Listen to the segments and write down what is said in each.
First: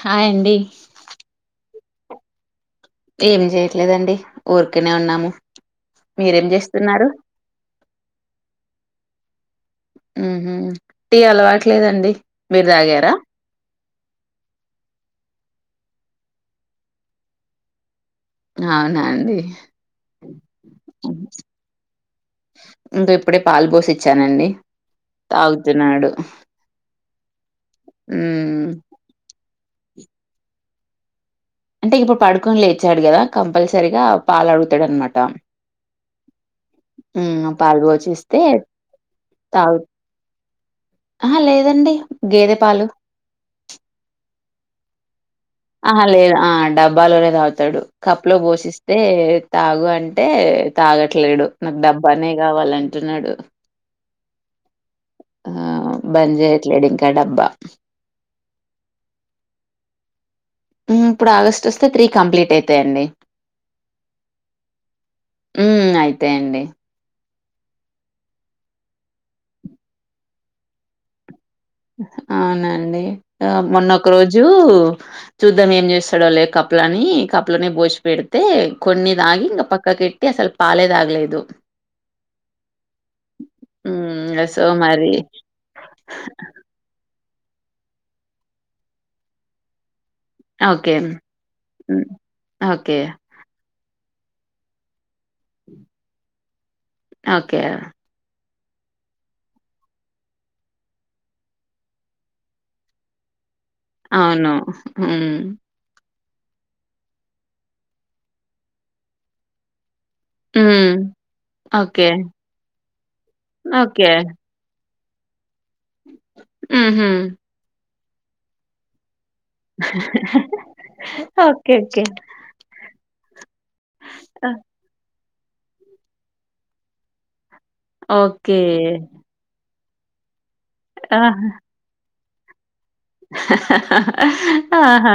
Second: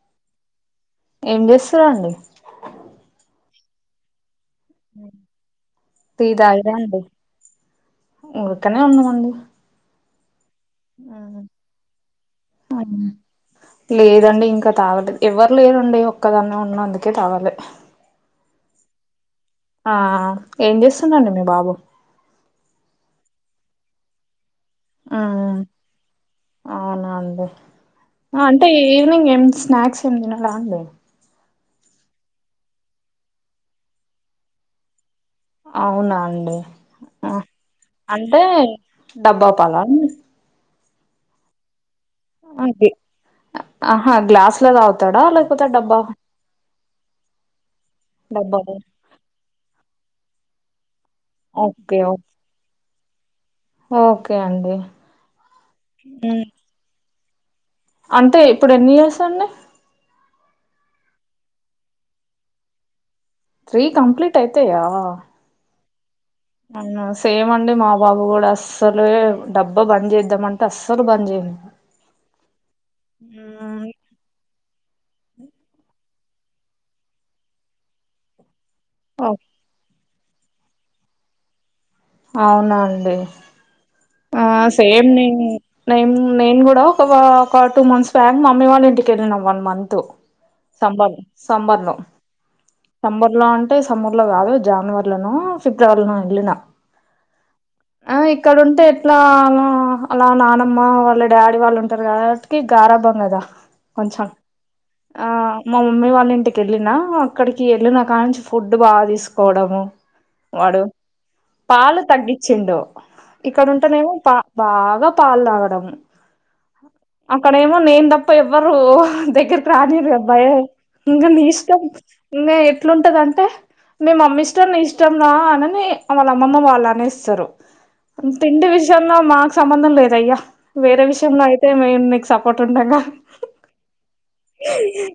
Hi అండి ఏం చేస్తార అండి ఏం చేయట్లేదండి ఊరికనే ఉన్నాము టీ మీరేం తాగిరా అండి చేస్తున్నారు. ఊరికనే ఉన్నామండి ఊహు టీ అలవాటులేదండి మీరు అవునా తాగారా. లేదండి ఇంకా తాగలే ఎవ్వరు లేరండి ఒక్కదాన్నే ఉన్నా అందుకే తాగలే. అవునాండి అండి ఆ ఏం చేస్తున్న్ అండి మీ బాబు అంటే ఇప్పుడే పాల్ బోసి ఇచ్చానండి ఆ తాగుతున్నాడు అవునా అండి ఆ ఉమ్ అంటే. ఈవినింగ్ ఏం స్నాక్స్ ఏం తినడా అండి. అంటే ఇప్పుడు పడుకొని లేచాడు గదా కంపల్సరీగా పాలు అడుగుతడు అన్మాట. అవునా అండి ఆ పాలు పోసిస్తే అంటే డబ్బా పాలా అండి. అహా లేదండి గేదె పాలు. అంతే ఆహా గ్లాస్ లో తాగుతడా లే ఆహా లేదు ఆ డబ్బాలోనే తాగుతడు కప్పులో డబ్బా పోషిస్తే తాగు అంటే. తాగట్లేడు నాకు ఓకే ఓకే డబ్బానే కావాలంటున్నాడు. ఓకే అండి ఆ మ్మ్ బంజేయట్లేడు ఇంకా డబ్బా. అంటే ఇప్పుడు ఎన్ని ఇయర్స్ అండి. ఊ ఇప్పుడు ఆగస్ట్ వస్తే త్రీ కంప్లీట్ అయితయిండి. త్రీ కంప్లీట్ అయితయా ఊ అయితయి అండి సేమ్ అండి మా బాబు గూడా అస్సలే డబ్బా బంద్ చేద్దాంమంటే అస్సలు బంద్ చేయనియడు. అవునా అండి మొన్న ఒక రోజూ. చూద్దాం ఏం చేస్తాడో లే కప్పులా అనీ కప్పులనే బోసి పెడితే. కొన్ని ఓ తాగి ఇంగ పక్కకి పెట్టి అసలు పాలే తాగలేదు. అవునా అండి ఊ ఇంగ సో మరి నేం నేను గూడా ఒక వా ఒకా టూ మంత్స్ బ్యాక్ మమ్మీ వాళ్ళ ఇంటికి వెళ్ళిన one month. Okay summer summer లో హ్మ్. ఓకే సమ్మర్ లో అంటే సమ్మర్ లో గాదు జనవరిలోనో ఫిబ్రవరిలోనొ ఎళ్ళినా. ఓకే అహ ఇక్కడ ఉంటే ఇలా అలా అలా నానమ్మ వాళ్ళ డాడీ వాళ్ళు ఉంటారు కాబట్టికి గారాబం కదా కొంచం అవును ఆ హ్మ్ మా మమ్మీ వాళ్ళ ఇంటికి వెళ్ళినా అక్కడికి వెళ్ళినా కానుంచి ఫుడ్ బాగా తీసుకోవడము వాడు హ్మ్ పాలు ఓకే తగ్గించిండు ఇక్కడ కే బాగా పాలు తాగడం ఉహు అక్కడేమో నేను తప్ప ఎవ్వరు దగ్గరకి రానియరు భయం ఇంగ నీ ఓకే ఇష్టం ఓకే ఇంగ ఎట్లుంటదంటే మీ మమ్మీ ఆ! ఇష్టం నీ ఇష్టం రా అనని వాళ్ళ అమ్మమ్మ వాళ్ళు అనేస్తారు ఓకే తిండి విషయంలో మాకు సంబంధం లేదయ్యా వేరే విషయంలో అయితే మేము నీకు సపోర్ట్ ఉంటంగానీ హ హ హా ఆహ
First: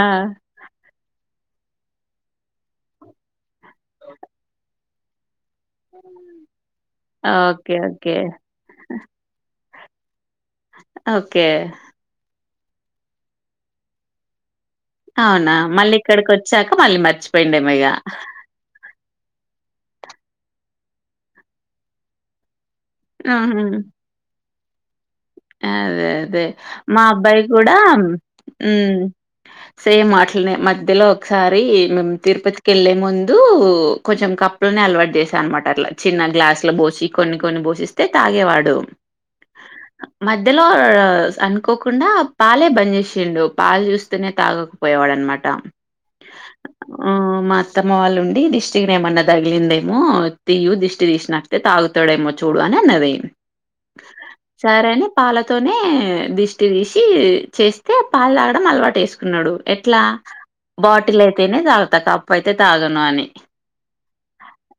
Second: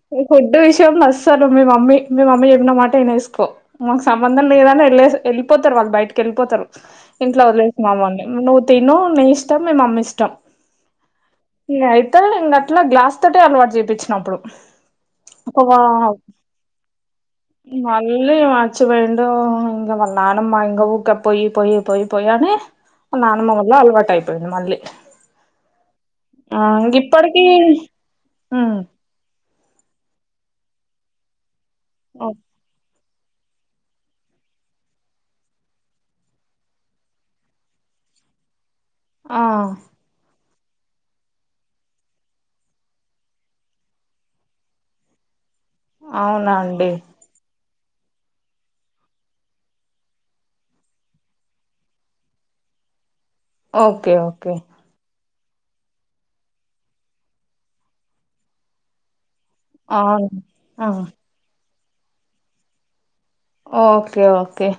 తిండి విషయంలో అసలు మీ మమ్మీ మీ మమ్మీ చెప్పిన మాట వినేసుకో మాకు సంబంధం లేదని వెళ్లేసి వే పోతారు వాళ్ళు బయటకి వెళ్ళిపోతారు ఇంట్లో ఓకే. వదిలేసీ ఓకే. మమ్మల్ని నువ్వు తిను నీ ఇష్టం మీ మమ్మీ ఇష్టం ఓకే. ఇగ అయి త అట్లా గ్లాస్ తోటి అలవాటు చేపించినప్పుడు అవునా మళ్ళీ ఇక్కడికి వచ్చాక మళ్ళీ మర్చిపోయిండో ఏమో ఇగ మళ్ళీ మర్చిపోయిండు ఇంగ వాళ్ళ నాయినమ్మా ఇంగ ఊక పోయి పోయి పోయి పోయి అని వాళ్ళ నాయినమ్మా హుహు. వల్ల అలవాటు అయిపోయిది మళ్ళీ అదే అదే ఆ ఇంగ మా అబ్బాయి ఇప్పటికీ కూడా ఉ ఉమ్ సేమ్ అట్లనే మధ్యలో ఒకసారి మేము తిరుపతి వెళ్లే ముందు కొంచెం కప్పులని అలవాటు చేసా అనమాట అట్లా చిన్న గ్లాసుల పోసి కొన్ని కొన్ని పోసి తే తాగేవాడు ఆ మధ్యలో అనుకోకుండా పాలే బంద్ చేసిండు పాలు చూస్తేనే తాగ పోయేవాడు అన్నమాట అవునా అండి ఆ అత్తమా వాళ్ళు ఉండి దిష్టికి ఏమన్నా తగిలిందేమో తీయు దిష్టి తీసినట్లే తాగు తాగుతాడేమో చూడు అని అన్నది ఓకే ఓకే సరే అని పాలతోనే దిష్టి తీసి చేస్తే పాలు తాగడం అలవాటు చేసు తున్నాడు ఎట్లా అవును ఆ బాటిల్ అయితేనే తాగుతా కప్పు అయితే తాగను అని ఓకే ఓకే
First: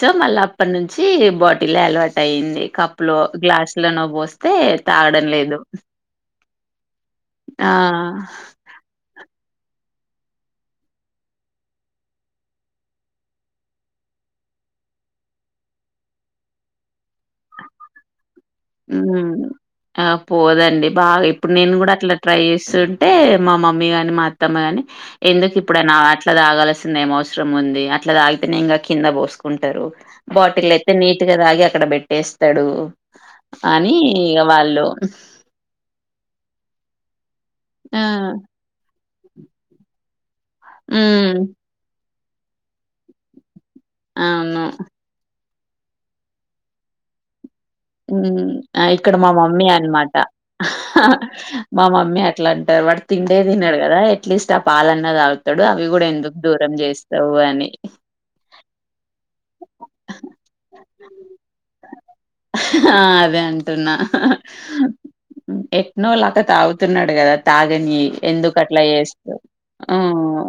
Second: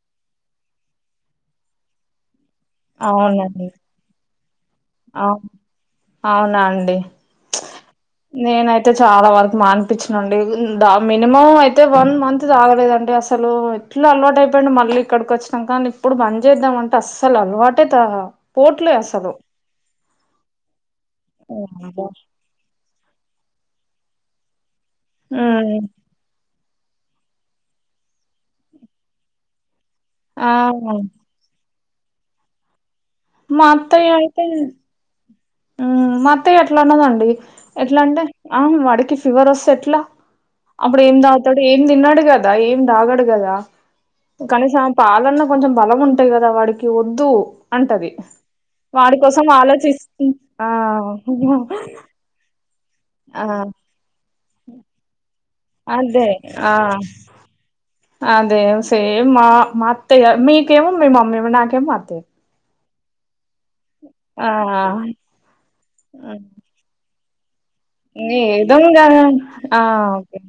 సో మళ్ళీ అప్పటి నుంచి బాటిలే అలవాటు అయింది కప్పు లో అవునండి గ్లాస్ బోస్తే అవు అవునాండి ఆ నేనైతే అయితే చాలా వరకు మానిపించినండి దా మినిమం అయితే వన్ మంత్ తాగలేదండి అసలు ఎట్లా అలవాటయిపోయిండు మళ్ళీ ఇక్కడికి వచ్చినాం కానీ ఇప్పుడు బద్ చేద్దామంటే అస్సలు అలవాటే పోట్లే అసలు ఆ పోదండి బాగా ఇప్పుడు నేను కూడా ఉమ్ అట్లా ట్రై చేస్త అంటే మా మమ్మీ గాని మా అత్తమ్మ గాని ఎందుకు ఇప్పుడు అయినా అట్లా తాగాల్సింది ఏం అవసరం ఉంది అట్లా తాగితేనే ఇంకా కింద పోసుకుంటారు ఆ బాటిల్ అయితే నీ ఇగ తాగి అక్కడ పెట్టేస్తడు మా అని అత్తయ్య ఇగ అయితే వాళ్ళు మా అత్తయ్య అట్లా అన్నదండి ఎట్లా ఆ అంటే ఆ వాడికి ఫీవర్ వస్తే ఎట్లా అప్పుడు ఏం హ్మ్ తాగుతాడు ఏం తిన్నడు కదా ఏం తాగాడు కదా అవును కనీసం పాలన్న కొంచెం బలం ఉంటాయి కదా వాడికి వద్దు అంటది హ్మ్ ఆ ఇక్కడ వాడి మా కోసం మమ్మీ ఆలోచిస్త అన్నమాట మా మమ్మీ అట్లా అంటారు వాడు తిండే ఆ తిన్నారు కదా [unintelligible] ఆ పాలన్న తాగుతాడు అవి కూడా అదే ఎందుకు దూరం చేస్తావు అని ఆ అదే సేమ్ మా అత్తయ్య మీకేమో మీ మమ్మీ నాకేమో మా అత్తయ్య ఆ అదే అంటున్నా ఆ ఎట్లో అట్లా తాగుతున్నాడు కదా తాగనియీ ఎందుకు అట్లా ఏదోంగా చేస్తవ్ ఆ ఓకే ఉమ్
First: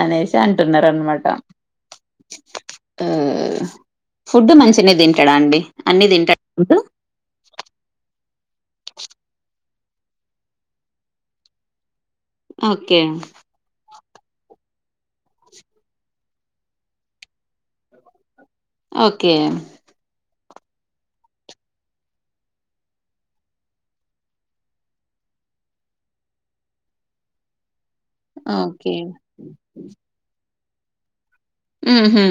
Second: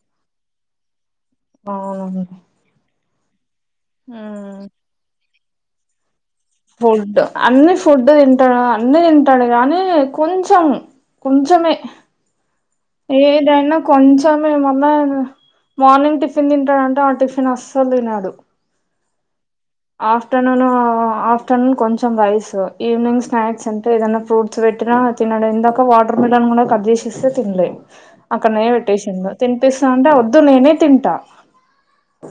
అనేసి అంటున్నారు అనమాట అవును ఉమ్ ఫుడ్ మంచిగనె తింటాడండి అన్ని తింటాడు ఫుడ్ అన్ని ఫుడ్ తింటాడు అన్ని తింటాడు కానీ కొంచం కొంచమే ఓకే ఎదైనా కొంచం ఎమన్నా మార్నింగ్ టిఫిన్ తింటాడంటే ఆ టిఫిన్ అసలు తినడు ఓకే ఆఫ్టర్నూన్ ఆఫ్టర్నూన్ కొంచెం రైస్ ఈవినింగ్ స్నాక్స్ అంటే ఏదైనా ఫ్రూట్ ఫ్రూప్ట్స్ పెట్టినా తినడు ఇందాక వాటర్ మిల్లన్ కూడా కట్ చేసిస్తే తినలే అక్కడనే ఓకే పెట్టేసిండు తినిపిస్తా అంటే వద్దు నేనే తింటా ఊహూ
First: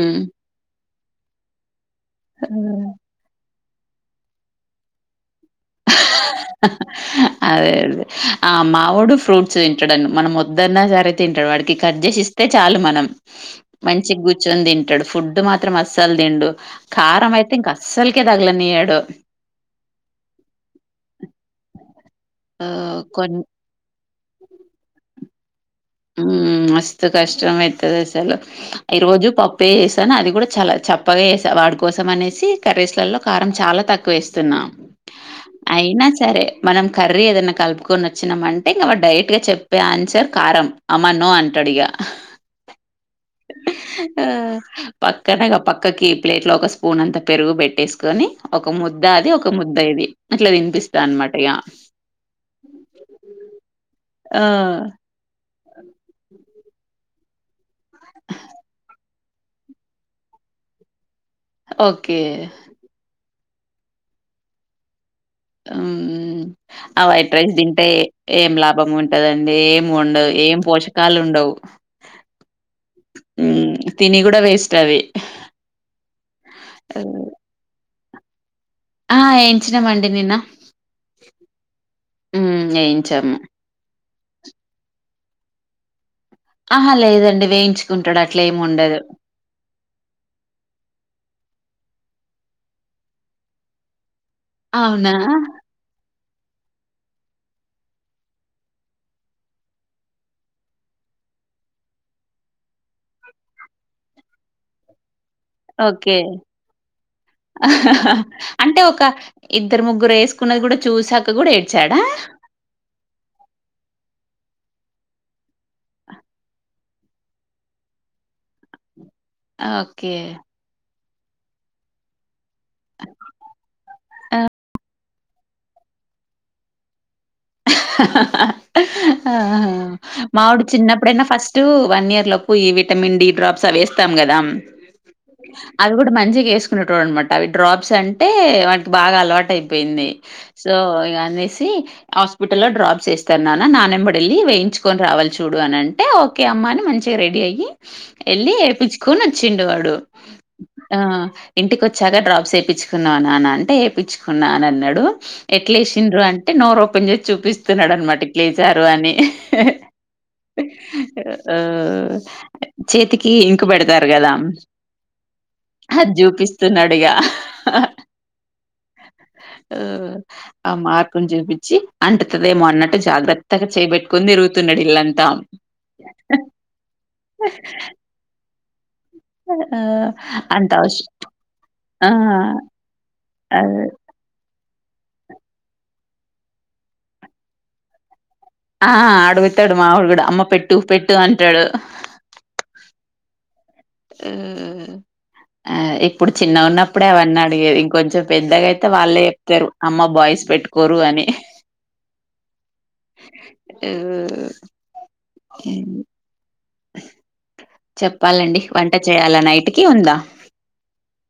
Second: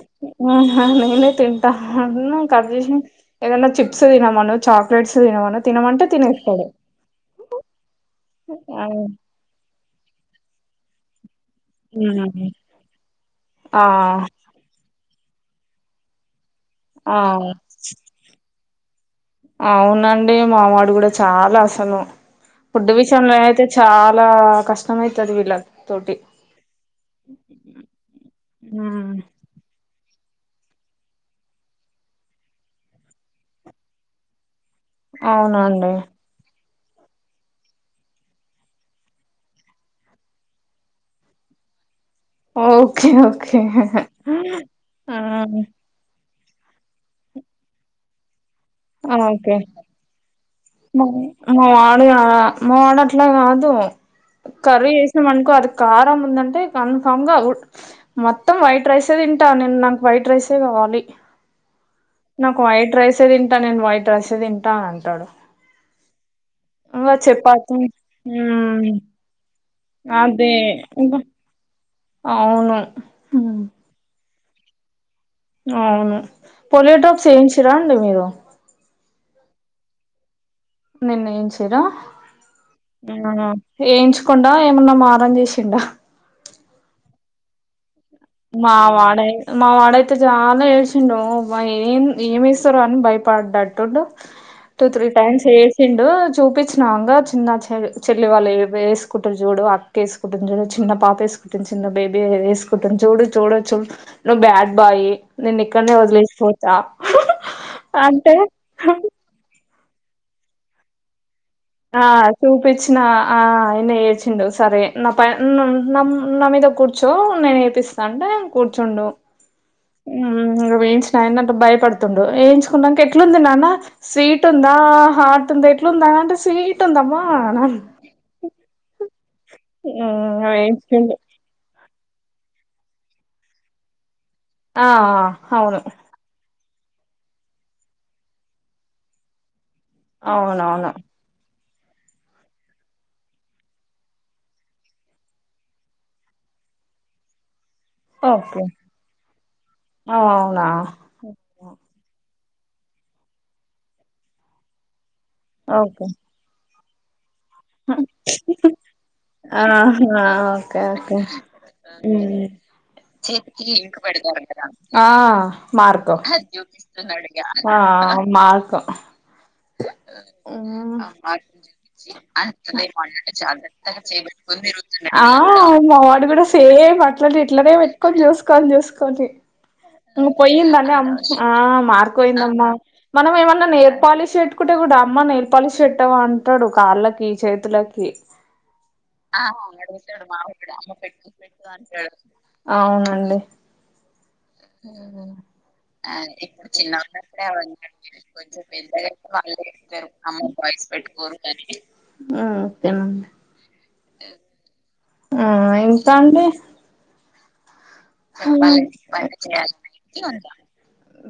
ఆహ నేనే తింటా అన్ని కట్ చేసి ఏదన్నా చిప్స్ తినమను చాక్లెట్స్ తినమను తినమంటే తినేస్తాడు అదే ఆ మావోడు ఫ్రూట్ తింటాడు మనం వద్దన్న సరె తింటడు వాడికి కట్ చేసి ఇస్తే చాలు మనం ఆ మంచిగ కూర్చొని కుర్చొని తింటాడు ఫుడ్ మాత్రం అసలు తిండు ఆ కారం అయితే ఇంక అసలకే తగలనీయ్యాడు అవునండి మావాడు కూడా చాలా అసలు ఫుడ్ ఆహ్, కొన్ విషయంలో ఐతే చాలా కష్టమయితది వీళ్ళక్ ఉమ్ మస్తు కష్టం అయితది అసలు ఈ ఉమ్ రోజు పప్పు పపే ఏసాను అది కూడా చాలా చప్పగా వేసా వాడి కోసం అనేసి కర్రీస్ లలో కారం చాలా తక్కువ వేస్తున్నా అవునండి అయినా సరే మనం కర్రీ ఏదైనా కలుపుకొని వచ్చినాం అంటే వాడు డైరెక్ట్ గా చెప్పే ఆన్సర్ కారం అమ్మ నో అంటడు ఇగ ఓకే ఓకే హ అ కుక్క కీ ప్లేట్ లో ఒక స్పూన్ అంత పెరుగు పెట్టేసుకొని ఒక ముద్ద అది ఒక ముద్ద ఇది అట్ల తింటా మరి మా మావాడు మావాడు అట్లా కాదు ఆ మనుకో అది కారం ఉందంటే కన్ఫామ్ గా మొత్తం వైట్ రైసే తింటా నేను నాకు వైట్ రైసే కావాలి ఓకే నాకు వైట్ రైసే తింటా నేను వైట్ రైసే తింటా అంటాడు ఉమ్ ఆ ఇంగ వైట్ రైస్ చపాతి తింటే ఏం లాభం మ్మ్ ఉంటదండి ఏం ఉండదు అదే ఏం ఇంక పోషకాలు ఉండవు అవును హ్మ్. ఉమ్ తిని కూడా వేస్ట్ అవి అవును పోలియో హ్మ్. డ్రాప్స్ వేయించరా అండి మీరు ఆ ఎంచినమండి నిన్న నిన్న ఏంచీరా హ్మ్ ఏయించాము. నిన్ననే ఏయించకుండా ఏమన్నా మారం చేసిండా? ఆహా లేదండి, వేయించు మా వాడై మా వాడైతే చాలా ఏడ్చిండు అబ్బ ఏం ఏమి ఏస్తరో అని భయపడ్డటుండు. టు త్రీ అవునా? టైమ్స్ ఏస్ చిండు చూపించినంగా చిన్న చె చెల్లి వాళ్ళు వేసుకుంటురు చూడు ఆ ఏసుకుంటుంది చూడు చిన్న పాప వేసుకుంటుంది చిన్న బేబీ ఏసుకు టుంది చూడు చూడొచ్చు నువ్వు బ్యాడ్ బాయ్ నిన్ను ఇక్కడనే ఓకే. వదిలేసిపోత అంటే అంటే ఒక ఇద్దరు ముగ్గురు వేసుకున్నది కూడా చూసాక కూడా ఏడు ఆ చూపిచ్చిన ఆ ఆయినా ఏడ్చిండు సరే నా ప నా మీద కూర్ ర్చో నేను ఏపిస్తా అంటే కూర్చుండు ఓకే. వేయించినాయన భయపడుతుండు ఏయించి కున్నాక ఎట్లుంది నాన్న స్వీట్ ఉందా హాట్ ఉందా ఎట్లుందా అంటే స్వీట్ ఉందమ్మా అన ఆహా హ్మ్. మావోడు వేయించుకుండు. చిన్నప్పుడైనా ఫస్ట్ టు వన్ ఇయర్ లోపు ఈ విటమిన్ డి డ్రాప్స్ అవి వేస్తాం కదా ఆ ఆ అవును మంచిగ ఏసుకునేటోడు అనమాట అవి డ్రాప్స్ అంటే వానికి బాగా అలవాటయి పోయింది సో అవునవును. ఇగ అనేసి హాస్ప్ పిటల్లో డ్రాప్ చేస్తారు నాన్న నానెంబడి వెళ్ళి వేయించుకొని రావాలి చూడు అని అంటే ఓకే అమ్మ అని మంచిగా రెడీ అయ్యి ఎళ్ళి ఓకే. ఏపిచ్చుకొని వచ్చిండు వాడు అవునా! ఆ ఇంటికి వచ్చాక డ్రాప్స్ వేపించుకున్నావ నాన్న అంటే వేయించుకున్నా అని అన్నడు ఎట్ల ఓకే. ఏసిండ్రు అం టే నోరు ఓపెన్ చేసి చూపిస్తున్నాడు అన్నమాట ఇట్లేసారు అని ఆహా ఓకే ఓకే ఆహ్, ఉమ్, ఇంకు చేతికి ఇంక్ బెడతారు గదా! పెడతారంటగా ఆ అది మార్క్, జూపిస్తున్నాడిగ. ఆ మార్క్ ఉమ్ ఆ మార్కుని చూపించి చేయబెట్టుకొని తిరుగుతున్నాడు ఇల్లంతా. ఆ మావాడు కూడా సేమ్ అ మళ్ళీ ఇట్లనే పెట్కోని చూస్కోని చూస్కోంటి ఆ! ఇంక అంత పోయిందని అవష్ అ మ ఆ ఆ! మార్క్ పోయిందమ్మా మనం ఏమన్నా అదే. నెయిల్ పాలిష్ ష్ పెట్టుకుంటే కూడా అమ్మ నేల్పాలిష్ వెట్టావా అంటడు కాళ్ళకి చేతులకి ఆ అడుగుతడు మావోడు కూడా అమ్మ పెట్టు పెట్టు అంటడు. ఔనండి ఆహ్ ఉమ్ ఆ ఇప్పుడు చిన్నగ ఉన్నప్పుడే అవన్నీ అడిగేది ఇంకొంచెం పెద్దగైతే వాళ్ళే టరు అమ్మ బాయ్స్ పెట్టుకోరు అని ఓకేనండి ఉమ్ ఉమ్ ఎంతాండి? చెప్పాలండి వంట చేయాలా నైటుకి, ఉందా?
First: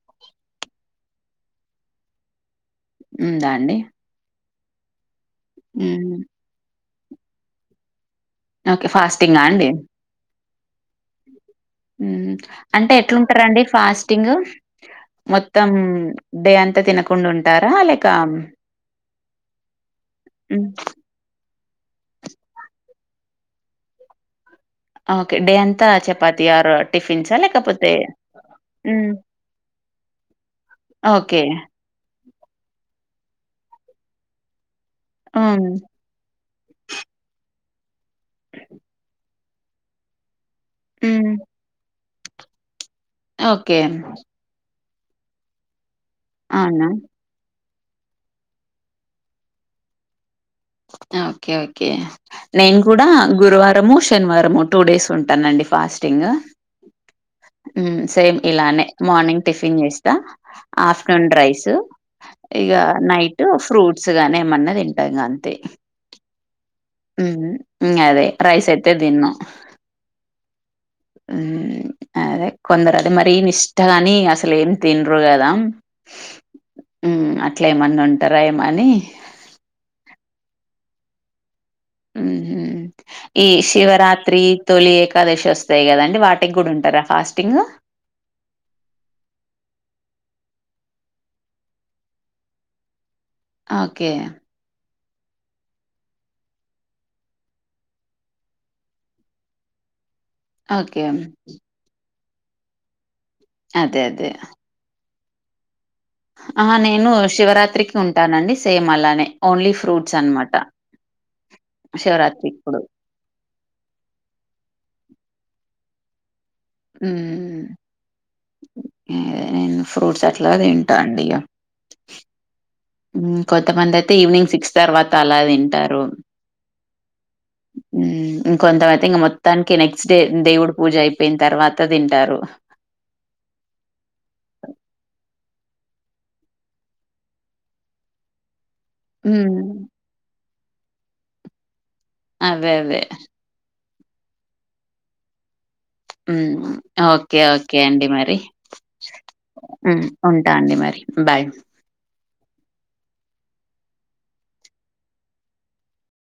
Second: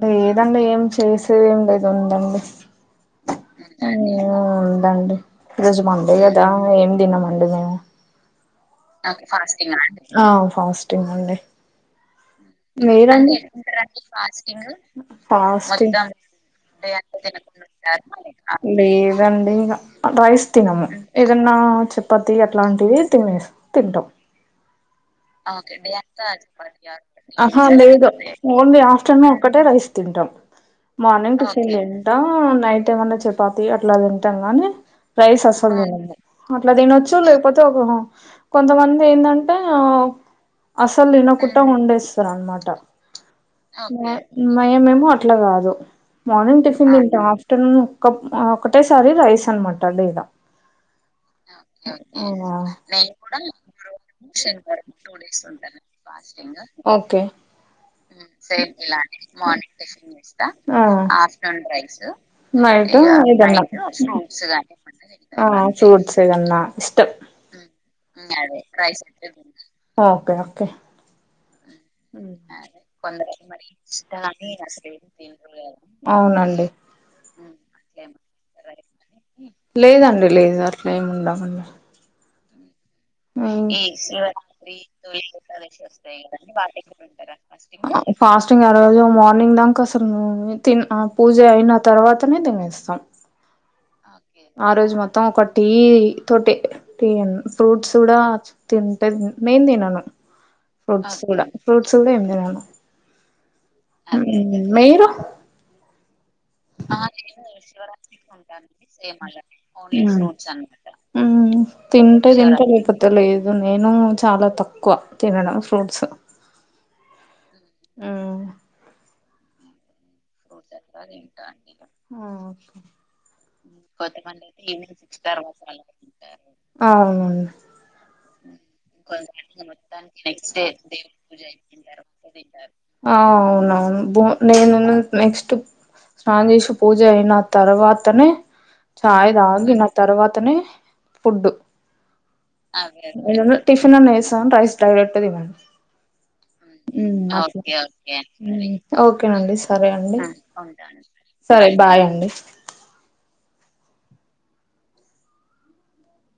లేదండి ఏం చేసేదేం లేదు, ఉందండి. ఉందాండీ ఊ ఉందండి, ఈరోజు హ్మ్. మండే గదా ఏం తినమండి మేము ఓకే ఆ ఫాస్టింగా అండి ఫాస్టింగ్ అండి ఉమ్ అంటే ఎట్లుంటరండి ఫాస్టింగ్ మొత్తం డే అంతా తినక అండి ఇదండి ఇగా రైస్ హ్మ్. తినము ఏదన్నా చపాతి అట్లాంటివి తినేస్ తింటాం ఓకే డే అంతా చపాతి ఆర్ టిఫిన్సా ఆహా లేకపోతే లేదు ఓన్లీ హ్మ్. ఆఫ్టర్నూన్ ఒక్కటే రైస్ తింటం మార్నింగ్ ఓకే టిఫిన్ చేయ్ టా నైట్ ఏమన్నా చపాతి అట్లా తింటాం గాని రైస్ హ్మ్. అస్సలు తినము అట్లా తినొచ్చు లేకపోతే ఒక కొంతమంది ఏందంటే అస్సలు హ్మ్. తినకుట్ట వండేస్తారన్మాట ఓకే మేమేమో అట్లగాదు మార్నింగ్ అవునా టిఫిన్ తింటాం ఆఫ్ టర్నూన్ ఒక్కప్ ఒకటేసారి రైస్ అన్మాట డే ల ఓకే ఓకే ఆ! నేన్కూడా గురువారము శనివారము టూ డేస్ టూ డేస్ ఉంటానండి ఫాస్టింగు మ్మ్ సేమ్ ఇలానే మార్నింగ్ టిఫిన్ చేస్తా ఆఫ్టర్నూన్ రైసు ఇగ నైటిగ నైట్ నైటు ఫ్రూట్స్ ఏమన్నా గాని తింటా ఏమన్న తింటామండి మ్మ్ ఇంగదే రైసైతే తిన్ను ఓకే ఓకే మ్మ్ అదే కొందరదీ మరీ నిష్టగాని అస్సలేం తిన్రు గదా అవునండి మ్మ్ అట్లేమన్నా ఉంటార ఏమని లేదండి లేదు అట్లేం ఉండమండి మ్మ్ హు ఈ శివరాత్రి తొలి ఏకాదశి ఒస్తై కదండి వాటిగ్గూడా ఉంటారా ఫాస్టింగ్ ఫాస్టింగ్ ఆరోజు మార్నింగ్దాంకా అసలు మమ్మీ పూజైన తర్వాతనే తినేస్తాం ఓకే ఆ రోజు మొత్తం ఒక టీ తోటె టీన్ ఫ్రూట్స్ కూడా తింటెం నేన్ తినను ఓకే. ఫ్రూట్స్ గూడ ఫ్రూట్స్ గూడ ఏం తినను అదే. అదే. అహ నేను శివరాత్రికి ఉంటానండి సేమ్ అలానే ఓన్లీ ఫ్రూట్స్ అన్మాట మ్మ్ తింటే తింట లేకపో లేకపోతేలేదు నేను చాలా తక్కువ తినడం ఫ్రూట్స్ మ్మ్ హ్మ్. ఏదైన ఫ్రూట్స్ అట్ ఫ్రూట్స్ ఎక్కువ తింటా అండి ఇగా మ్మ్ కొంతమంధైతే ఈవినింగ్ సిక్స్ తర్వాత అలా తింటారు అవునం మ్మ్ ఇంకొంతమయితే ఇంగ మొత్తానికి నెక్స్ట్ డే దేవుడు పూజ అయిపోయిన తర్వాత తింటారు అవునవును బోద నేను నెక్స్ట్ స్నానం చేసి పూజయిన తర్వాతనే చాయ్ హ్మ్. తాగినక్ తర్వాతనే ఫుడ్డు అవే. అవే. టిఫిన్ అన్న ఎస్తావని రైస్ డైరెక్ట్ తినండి హ్మ్. మ్మ్ ఓకే. ఓకే అండి మరి. ఓకేనండి సరే సరే హ్మ్. అండి ఉంటా అండి మరి. బాయ్. సరే బాయండి